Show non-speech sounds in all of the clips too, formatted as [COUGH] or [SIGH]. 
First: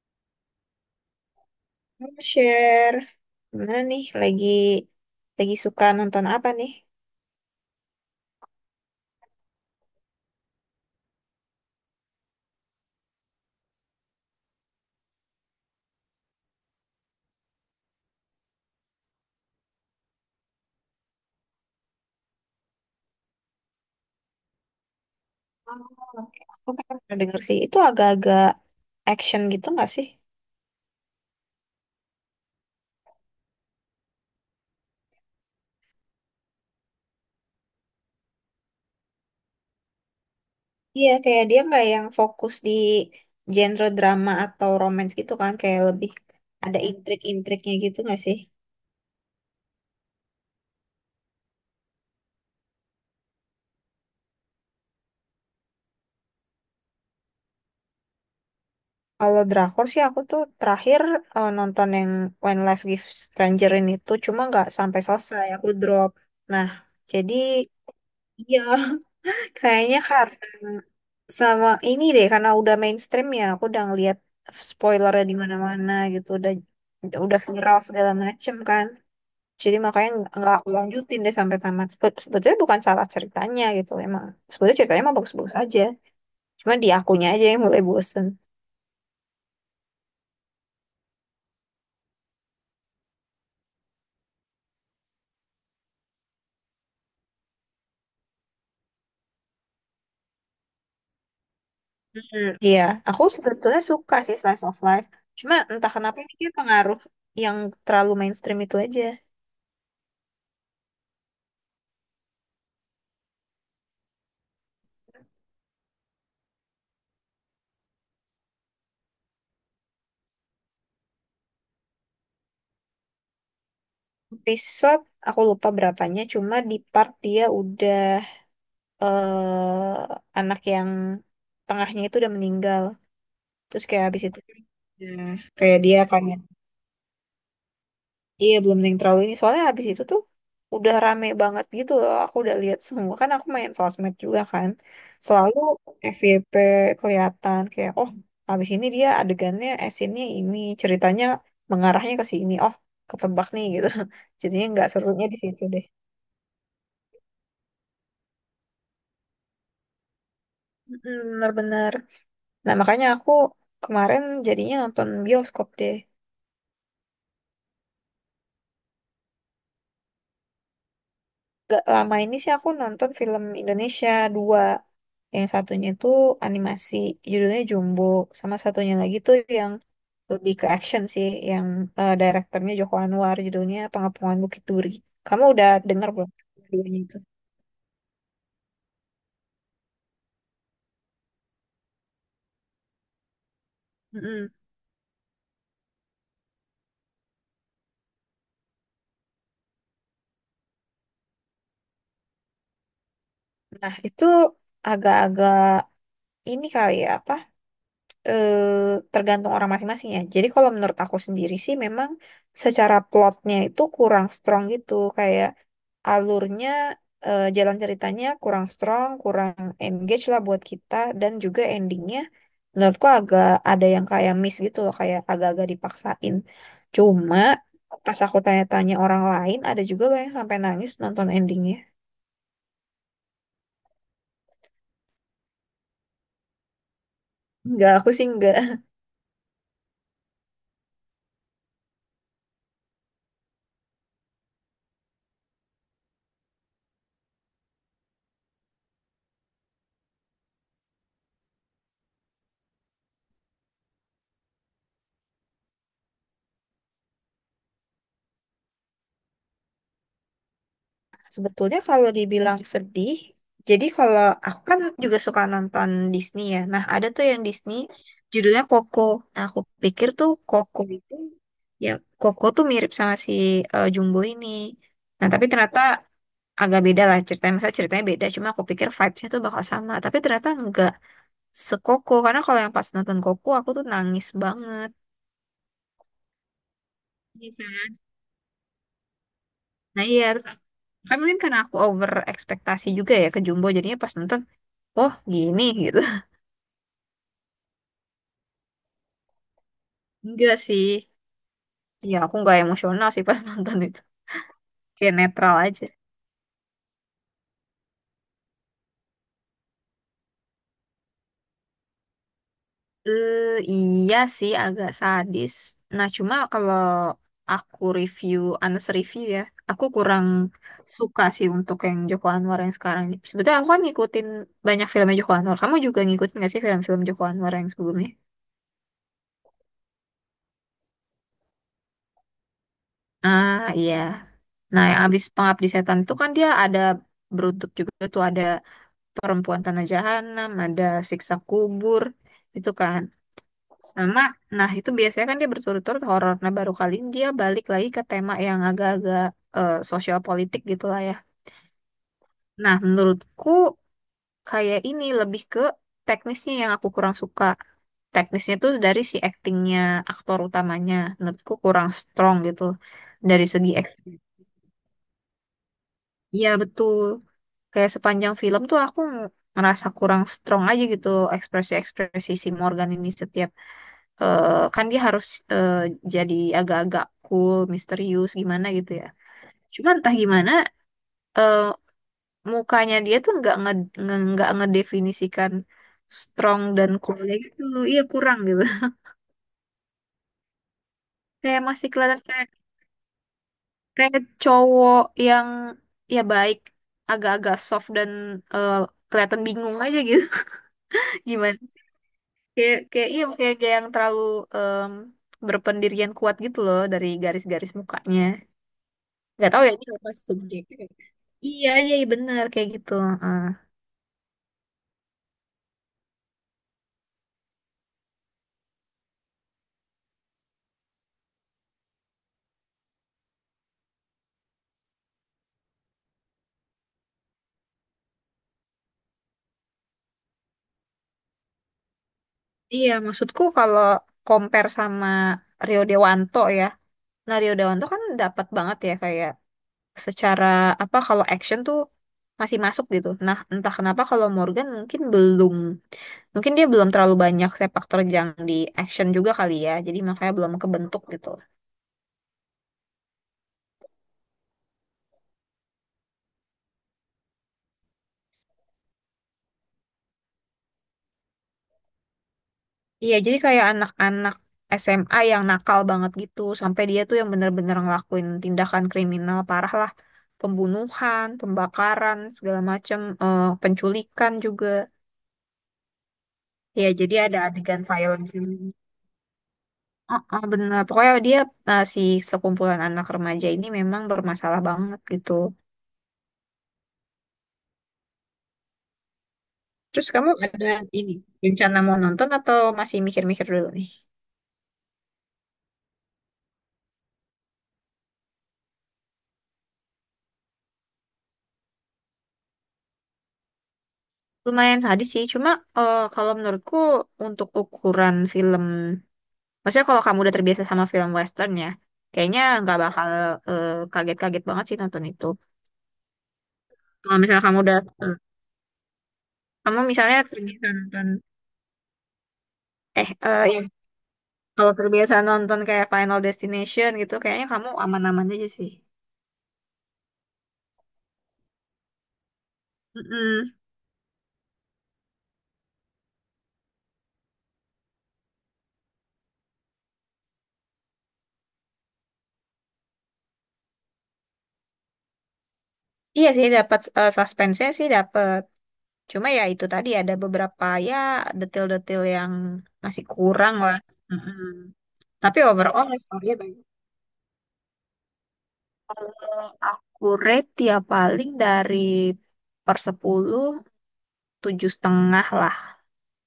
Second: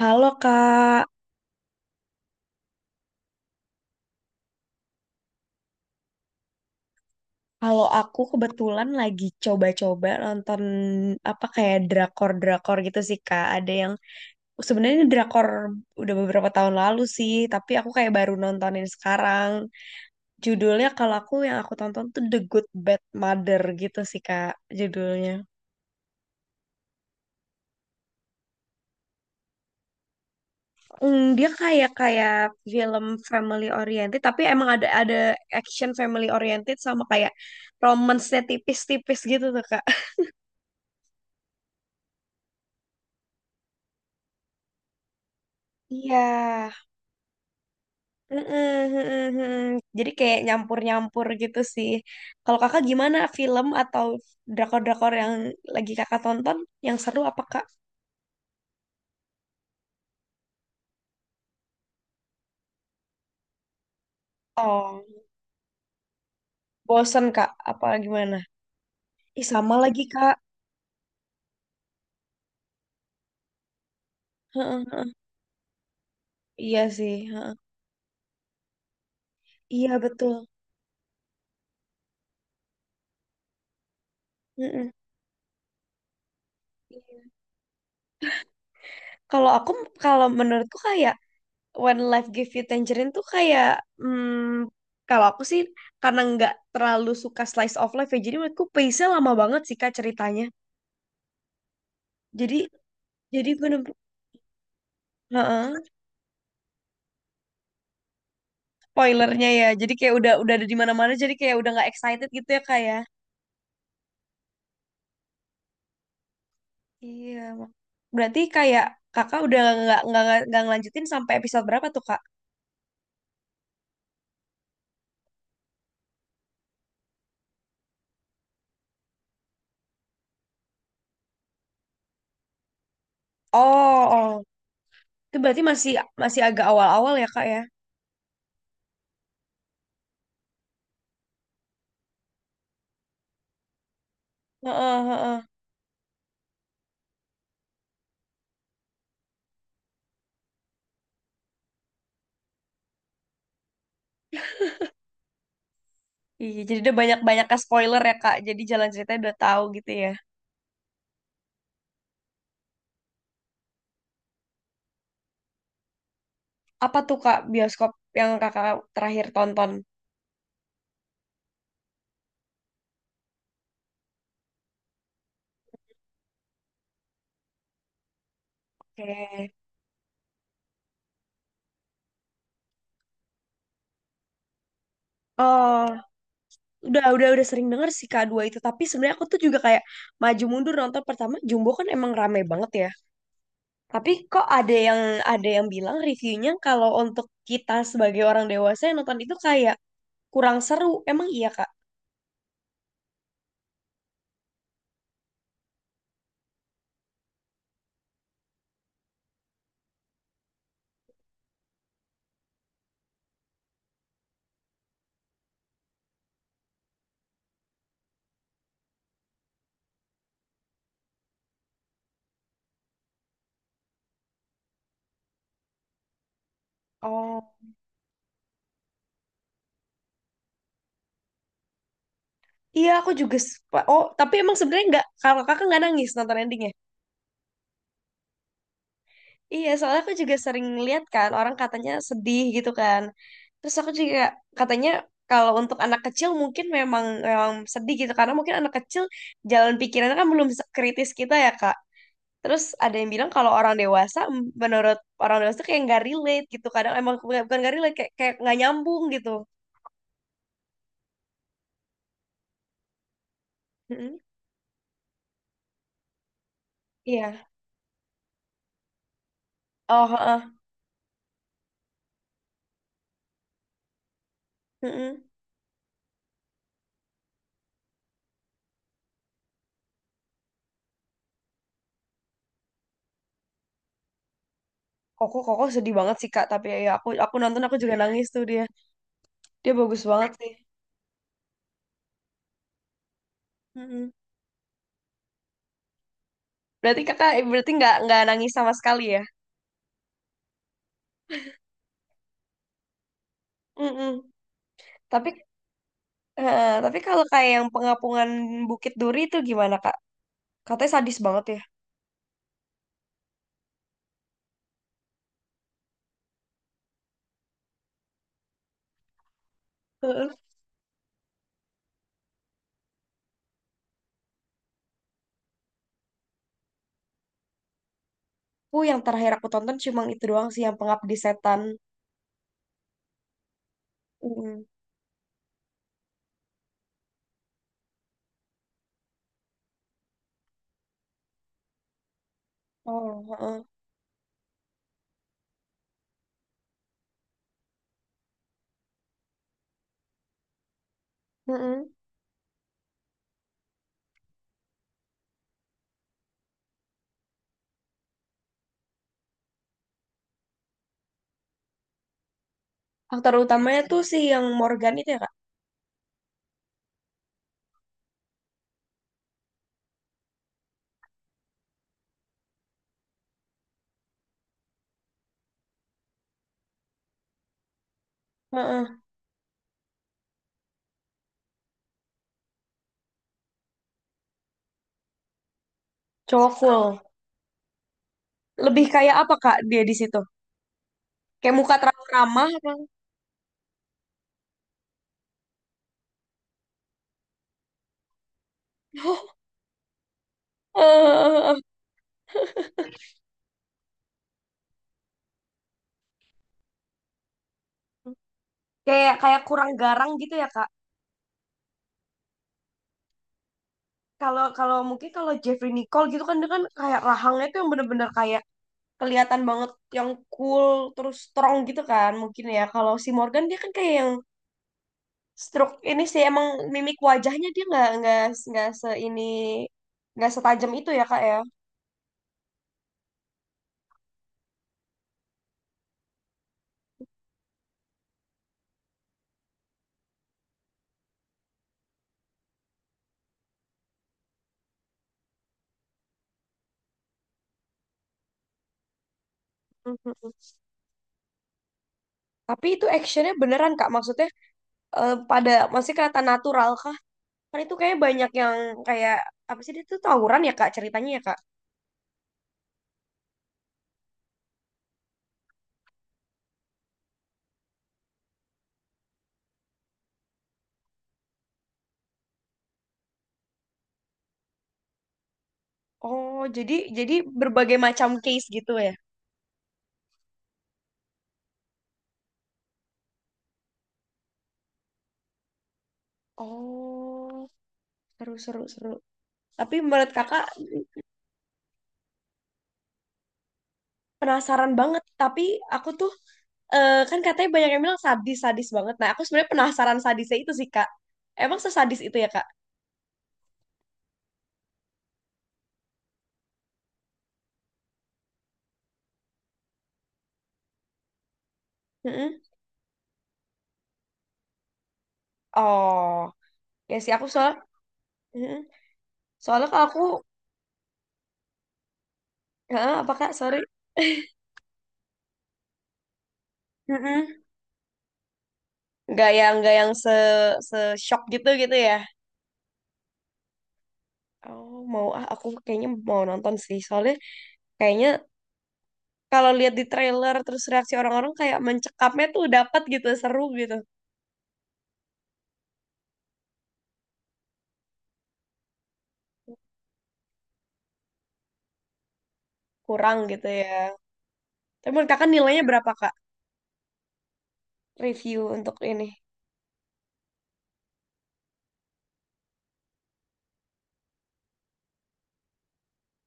Halo Kak, Mau share. Gimana nih? Lagi suka nonton apa nih? kalau aku kebetulan lagi coba-coba nonton apa kayak drakor-drakor gitu sih Kak. Ada yang sebenarnya ini drakor udah beberapa tahun lalu sih, tapi aku kayak baru nontonin sekarang. Judulnya kalau aku yang aku tonton tuh The Good Bad Mother gitu sih Kak, judulnya. Oh, oke. Aku kan pernah denger sih. Itu agak-agak action gitu nggak sih? Dia kayak kayak film family oriented, tapi emang ada action family oriented sama kayak romance-nya tipis-tipis gitu tuh Kak. Iya, kayak dia nggak yang fokus di genre drama atau romance gitu kan. Kayak lebih Iya, ada intrik-intriknya gitu nggak sih? heeh, heeh, heeh. Jadi kayak nyampur-nyampur gitu sih. Kalau kakak gimana film atau drakor-drakor yang lagi kakak tonton yang seru apa kak? Kalau drakor sih aku tuh terakhir nonton yang When Life Gives Stranger ini tuh cuma nggak sampai Oh, selesai. Aku drop. Nah, bosen jadi kak? Apa gimana? iya. [LAUGHS] Ih sama Kayaknya lagi kak. karena sama ini deh, karena udah mainstream ya, aku udah ngeliat Heeh, heeh. spoilernya di mana-mana gitu, udah Iya sih. udah Heeh. viral segala macem kan. Jadi Iya makanya nggak betul. nggak aku lanjutin deh sampai tamat. Sebetulnya bukan salah ceritanya gitu, emang sebetulnya Heeh. ceritanya emang bagus-bagus aja. Cuma di akunya Iya. aja yang mulai bosen. Kalau aku, kalau menurutku kayak When Life Give You Tangerine tuh kayak, hmm, kalau aku sih karena nggak terlalu suka slice of life ya, jadi menurutku pace-nya lama banget sih kak ceritanya. Hmm, Jadi, iya, aku jadi sebetulnya suka sih slice of life. Cuma heeh, entah kenapa ini kayak pengaruh yang terlalu mainstream itu aja. spoilernya ya. Jadi kayak udah ada di mana-mana jadi kayak udah nggak excited gitu ya kak ya. Iya. Mak. Berarti kayak kakak udah nggak ngelanjutin sampai episode berapa tuh kak? Episode aku lupa berapanya, cuma di part dia udah eh anak yang tengahnya itu udah meninggal. Terus kayak Oh, habis itu oh. ya, Itu berarti kayak masih dia kayak masih agak awal-awal ya kak ya. iya belum yang terlalu ini. Soalnya habis itu tuh udah rame banget gitu loh. Aku udah lihat semua kan aku main sosmed juga kan. Heeh, heeh. Selalu FYP kelihatan kayak oh habis ini dia adegannya esinnya ini ceritanya mengarahnya ke sini. Oh ketebak nih gitu. [LAUGHS] Jadinya nggak serunya di situ deh. Iya, jadi udah banyak-banyak spoiler ya kak. Jadi jalan ceritanya udah tahu gitu ya. Mm, bener-bener. Nah makanya aku kemarin jadinya nonton bioskop deh. Apa tuh kak bioskop yang kakak terakhir tonton? Gak lama ini sih aku nonton film Indonesia dua. Yang satunya itu animasi, judulnya Jumbo. Sama satunya lagi tuh Oke. yang lebih ke action sih, yang direkturnya Joko Anwar, judulnya Pengepungan Bukit Duri. Kamu udah Oh. dengar belum keduanya udah itu? udah udah sering denger sih K2 itu tapi sebenarnya aku tuh juga kayak maju mundur nonton pertama Jumbo kan emang rame banget ya tapi kok Mm-mm. ada yang bilang reviewnya kalau untuk kita sebagai orang dewasa yang nonton itu kayak kurang seru emang iya Kak? Nah, itu agak-agak ini kali ya, apa? eh, Tergantung orang masing-masing ya. Jadi kalau menurut aku sendiri sih memang secara plotnya itu kurang strong gitu, kayak alurnya jalan ceritanya kurang strong, kurang engage lah buat kita dan juga endingnya menurutku agak ada yang kayak miss gitu loh, kayak agak-agak dipaksain. Cuma Oh, pas aku tanya-tanya orang lain, ada juga loh yang sampai nangis nonton endingnya. iya aku juga suka. Oh tapi emang sebenarnya nggak kalau kakak nggak nangis nonton endingnya? Enggak, aku sih enggak. Iya, soalnya aku juga sering lihat kan orang katanya sedih gitu kan. Terus aku juga katanya kalau untuk anak kecil mungkin memang memang sedih gitu karena mungkin anak kecil jalan pikirannya kan belum kritis kita ya, Kak. Terus ada yang bilang kalau orang dewasa menurut orang dewasa tuh kayak nggak relate gitu. Kadang emang bukan bukan nggak relate kayak kayak nggak nyambung gitu. Sebetulnya kalau dibilang sedih, jadi Mm-mm. kalau aku kan juga suka nonton Disney ya. Nah, ada tuh yang Iya. Disney judulnya Coco. Nah, aku Oh, pikir tuh heeh. Coco itu ya Coco tuh mirip sama si Jumbo ini. Mm-mm. Nah, tapi ternyata agak beda lah ceritanya. Masa ceritanya beda, cuma aku pikir vibes-nya tuh bakal sama. Tapi ternyata enggak sekoko. Karena kalau yang pas nonton Coco, aku tuh nangis banget. Koko Koko sedih banget sih Kak, tapi ya ya aku Iya nonton aku kan? juga nangis tuh dia. Dia bagus Nah, iya. banget Terus kan mungkin karena aku over ekspektasi juga ya ke Jumbo. Jadinya sih. pas nonton, oh gini gitu. Berarti kakak berarti nggak nangis sama sekali ya? Enggak sih. Ya, aku nggak emosional sih pas [LAUGHS] nonton itu. Mm-mm. Kayak Tapi netral aja. Tapi kalau kayak yang pengapungan Bukit Duri itu gimana kak? Katanya sadis banget ya. Eh, iya sih, agak sadis. Nah, cuma kalau aku review, Anes review ya, aku kurang Heeh. suka sih untuk yang Joko Anwar yang sekarang ini. Sebetulnya aku kan ngikutin banyak filmnya Joko Anwar. Kamu juga ngikutin nggak sih film-film Joko Anwar yang sebelumnya? Aku yang terakhir aku tonton cuma itu doang sih yang pengabdi setan. Ah, iya. Mm-mm. Nah, yang abis Pengabdi Setan itu kan dia ada beruntuk juga tuh ada Perempuan Tanah Jahanam, ada Siksa Kubur, itu kan. Oh, heeh. Sama, nah itu biasanya kan dia berturut-turut horor. Nah baru kali ini dia balik lagi ke tema yang agak-agak sosial politik gitu lah ya. Heeh. Nah menurutku kayak ini lebih ke teknisnya yang aku kurang suka. Teknisnya tuh dari si actingnya aktor utamanya menurutku kurang strong gitu. Aktor Dari segi utamanya tuh acting. si yang Morgan itu ya kak? Iya betul. Kayak sepanjang film tuh aku ngerasa kurang strong aja gitu ekspresi-ekspresi si Morgan ini setiap kan dia harus eh, jadi agak-agak cool, misterius gimana gitu Heeh. ya. Cuman entah gimana eh, mukanya dia tuh nggak ngedefinisikan Cowok strong dan cool. coolnya gitu. Iya kurang gitu. Lebih kayak apa kak dia di situ? [LAUGHS] Kayak Kayak muka masih terlalu kelihatan kayak ramah apa? [LAUGHS] kayak cowok yang ya baik, agak-agak soft dan eh, kelihatan bingung aja gitu. [LAUGHS] Gimana? Eh, Kayak kayak iya kayak yang terlalu em, berpendirian kuat gitu loh dari garis-garis mukanya. kayak kayak Nggak tahu kurang ya ini garang apa gitu ya subjek. kak? Iya, iya iya, bener kayak gitu. Heeh. Kalau kalau mungkin kalau Jeffrey Nicole gitu kan dia kan kayak rahangnya tuh yang bener-bener kayak kelihatan banget yang cool terus strong gitu kan mungkin ya. Kalau si Morgan dia kan kayak yang stroke ini sih emang mimik wajahnya dia nggak se ini nggak setajam itu ya kak ya. Iya, maksudku kalau compare sama Rio Dewanto ya. Nah, Rio Dewanto kan dapat banget ya kayak secara apa kalau action tuh masih masuk gitu. Nah, entah kenapa kalau Morgan mungkin belum mungkin dia belum terlalu banyak sepak terjang di action juga kali ya. Jadi Mhm. makanya belum kebentuk gitu. Tapi itu actionnya beneran kak maksudnya pada masih kelihatan natural kah? Kan itu kayak banyak yang kayak apa sih dia tuh tawuran ya kak ceritanya ya kak. Iya, jadi kayak anak-anak SMA yang nakal banget gitu, sampai dia tuh yang bener-bener ngelakuin tindakan kriminal parah lah, pembunuhan, pembakaran, segala macem, penculikan juga. Oh jadi Ya, jadi jadi ada berbagai adegan macam violence case gitu ini. ya. Oh, oh, bener. Pokoknya dia si sekumpulan anak remaja ini memang bermasalah banget gitu. Oh, seru, seru, seru. Tapi Terus menurut kamu kakak ada ini rencana mau nonton atau masih mikir-mikir dulu nih? penasaran banget. Tapi aku tuh kan katanya banyak yang bilang sadis-sadis banget. Nah, aku sebenarnya penasaran sadisnya itu sih, Kak. Emang sesadis itu ya, Kak? Lumayan sadis sih, cuma kalau menurutku untuk ukuran film. Maksudnya kalau kamu udah terbiasa sama film western ya, Mm-mm. kayaknya nggak bakal kaget-kaget banget sih nonton itu. Oh, ya sih Kalau aku misalnya soal kamu udah, eh, mm-mm. Soalnya kamu kalau aku misalnya terbiasa nonton, heeh, apa Kak? Sorry. ya, kalau terbiasa nonton kayak Final [LAUGHS] Destination gitu, Mm-mm. kayaknya kamu aman-aman aja sih. Nggak yang se se shock gitu gitu ya. Mm-mm. Oh, mau ah aku kayaknya mau nonton sih. Soalnya kayaknya kalau lihat di trailer terus reaksi orang-orang kayak mencekapnya tuh dapat gitu, seru gitu. Iya sih, dapat suspense-nya sih dapat. Cuma ya itu tadi ada beberapa ya detail-detail yang masih Kurang gitu kurang ya. lah. Mm-mm. Tapi menurut kakak Tapi nilainya overall berapa kak? story-nya bagus. Review untuk ini Aku rate ya paling dari per 10 7,5 lah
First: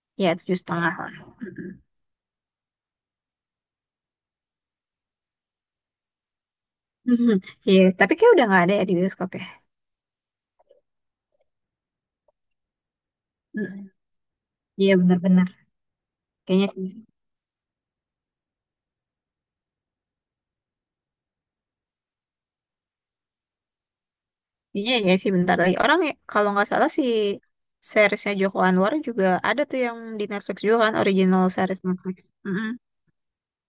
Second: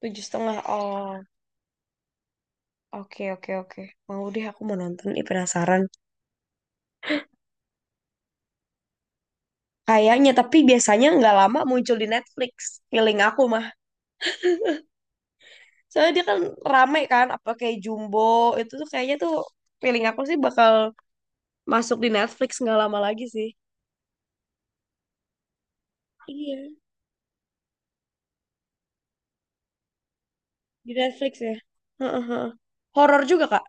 tujuh ya tujuh setengah. setengah lah. Oh, Mm-mm. oke oke oke. Mau deh aku mau nonton. Ih, penasaran. Mhm. Iya, tapi kayak udah nggak ada ya di bioskop ya. Kayaknya tapi biasanya nggak lama muncul di Netflix. Feeling aku mah. Mm-mm. Iya benar-benar. Soalnya dia kan Kayaknya sih. rame kan. Apa kayak Jumbo itu tuh kayaknya tuh feeling aku sih bakal masuk di Netflix nggak lama lagi sih. Iya ya sih bentar lagi. Orang ya, kalau Iya, nggak salah si, seriesnya Joko Anwar juga ada tuh yang di Netflix juga di kan Netflix original ya. series Netflix. Heeh, heeh. Mm-mm. Horor juga kak.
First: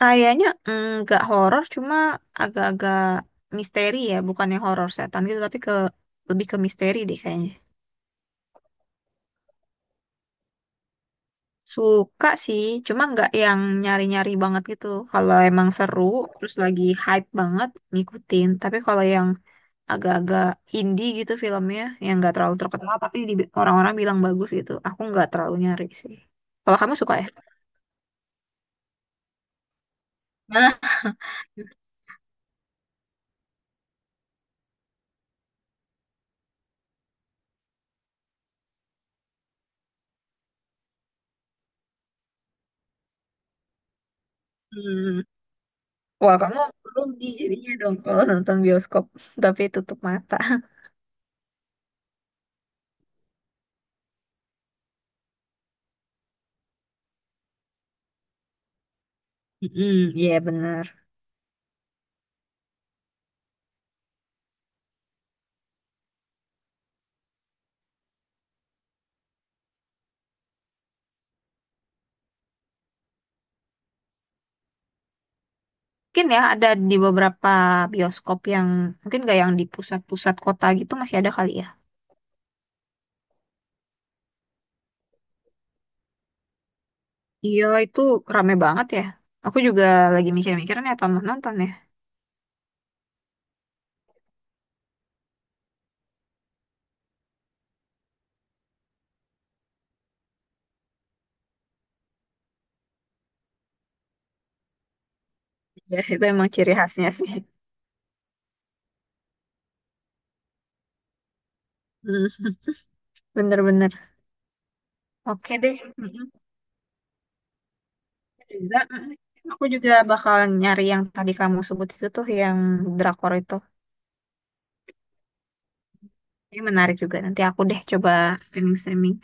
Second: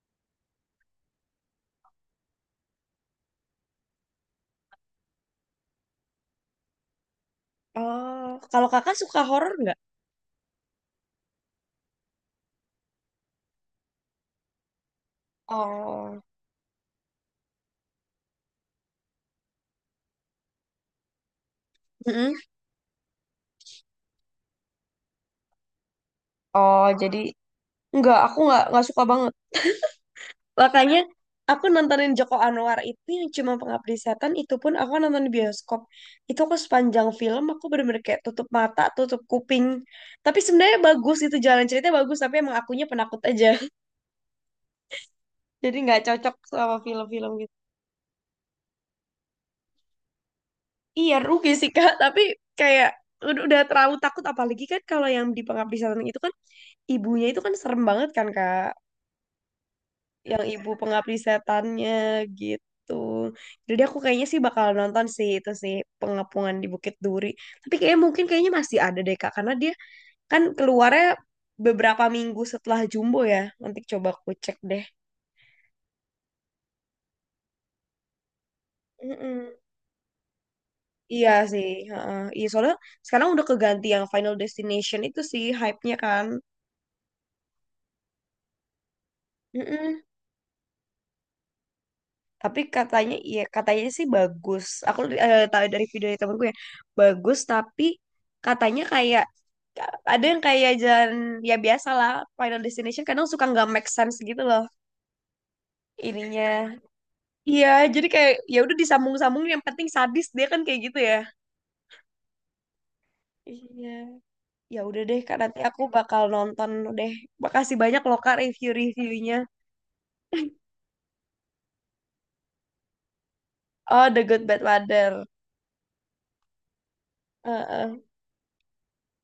Kayaknya nggak horor cuma agak-agak misteri ya, bukannya horor setan gitu tapi ke lebih ke misteri deh kayaknya. Oh, kalau kakak suka horor nggak? Suka sih, cuma nggak yang nyari-nyari banget gitu. Kalau emang seru, Oh, terus lagi hype banget, ngikutin. Tapi kalau yang agak-agak indie gitu filmnya, yang nggak mm-mm. terlalu terkenal, tapi orang-orang bilang bagus gitu, aku nggak terlalu nyari sih. Kalau Oh, kamu suka jadi ya? enggak, aku nggak suka banget. Nah, Makanya aku nontonin Joko Anwar itu yang cuma Pengabdi Setan itu pun aku nonton di bioskop. Itu aku sepanjang film aku bener-bener kayak tutup mata, tutup kuping. Tapi sebenarnya bagus itu jalan ceritanya bagus, tapi emang akunya penakut aja. [LAUGHS] hmm. Jadi nggak cocok Wah, kamu sama rugi film-film gitu. jadinya dong kalau nonton bioskop, [LAUGHS] tapi tutup mata. Iya rugi sih Kak, tapi kayak udah terlalu takut apalagi kan kalau yang di Pengabdi Setan itu kan ibunya itu kan serem banget kan Kak. Mm, iya Yang ibu bener. pengabdi setannya gitu. Jadi aku kayaknya sih bakal nonton sih itu sih pengepungan di Bukit Duri. Tapi kayaknya mungkin kayaknya masih ada deh Kak karena dia kan keluarnya beberapa minggu setelah Jumbo ya. Nanti coba aku cek deh. Mungkin ya ada di beberapa bioskop yang mungkin gak yang Mm-mm. di pusat-pusat kota gitu masih Iya ada kali ya. sih, heeh. Iya soalnya sekarang udah keganti yang Final Destination itu sih hype-nya kan. Iya, itu rame banget ya. Aku juga Mm-mm. lagi mikir-mikir nih apa mau nonton ya. Tapi katanya iya katanya sih bagus, aku tahu dari video dari temenku ya, bagus tapi katanya kayak ada yang kayak jalan ya biasa lah Final Destination kadang suka nggak make sense gitu loh Iya itu emang ininya ciri khasnya sih. iya jadi kayak ya udah disambung-sambung yang penting sadis dia kan kayak gitu ya Hmm, iya. bener-bener. Ya udah deh kak Oke nanti deh. aku bakal Mm-mm. nonton deh, makasih banyak loh kak Aku juga, review-reviewnya. mm-mm. Aku juga bakal nyari yang tadi kamu sebut itu tuh, yang drakor itu. Oh The Good Bad Mother. Ini menarik juga. Nanti aku deh Heeh. coba streaming-streaming.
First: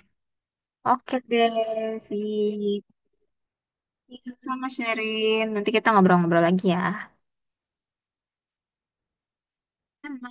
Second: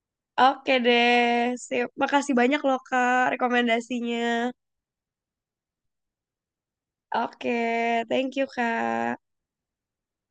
Oke Oke deh, deh, sip. Makasih banyak loh sih. Kak rekomendasinya. Sama sharing. Nanti kita ngobrol-ngobrol lagi ya. Oke, thank you, Kak. Sama.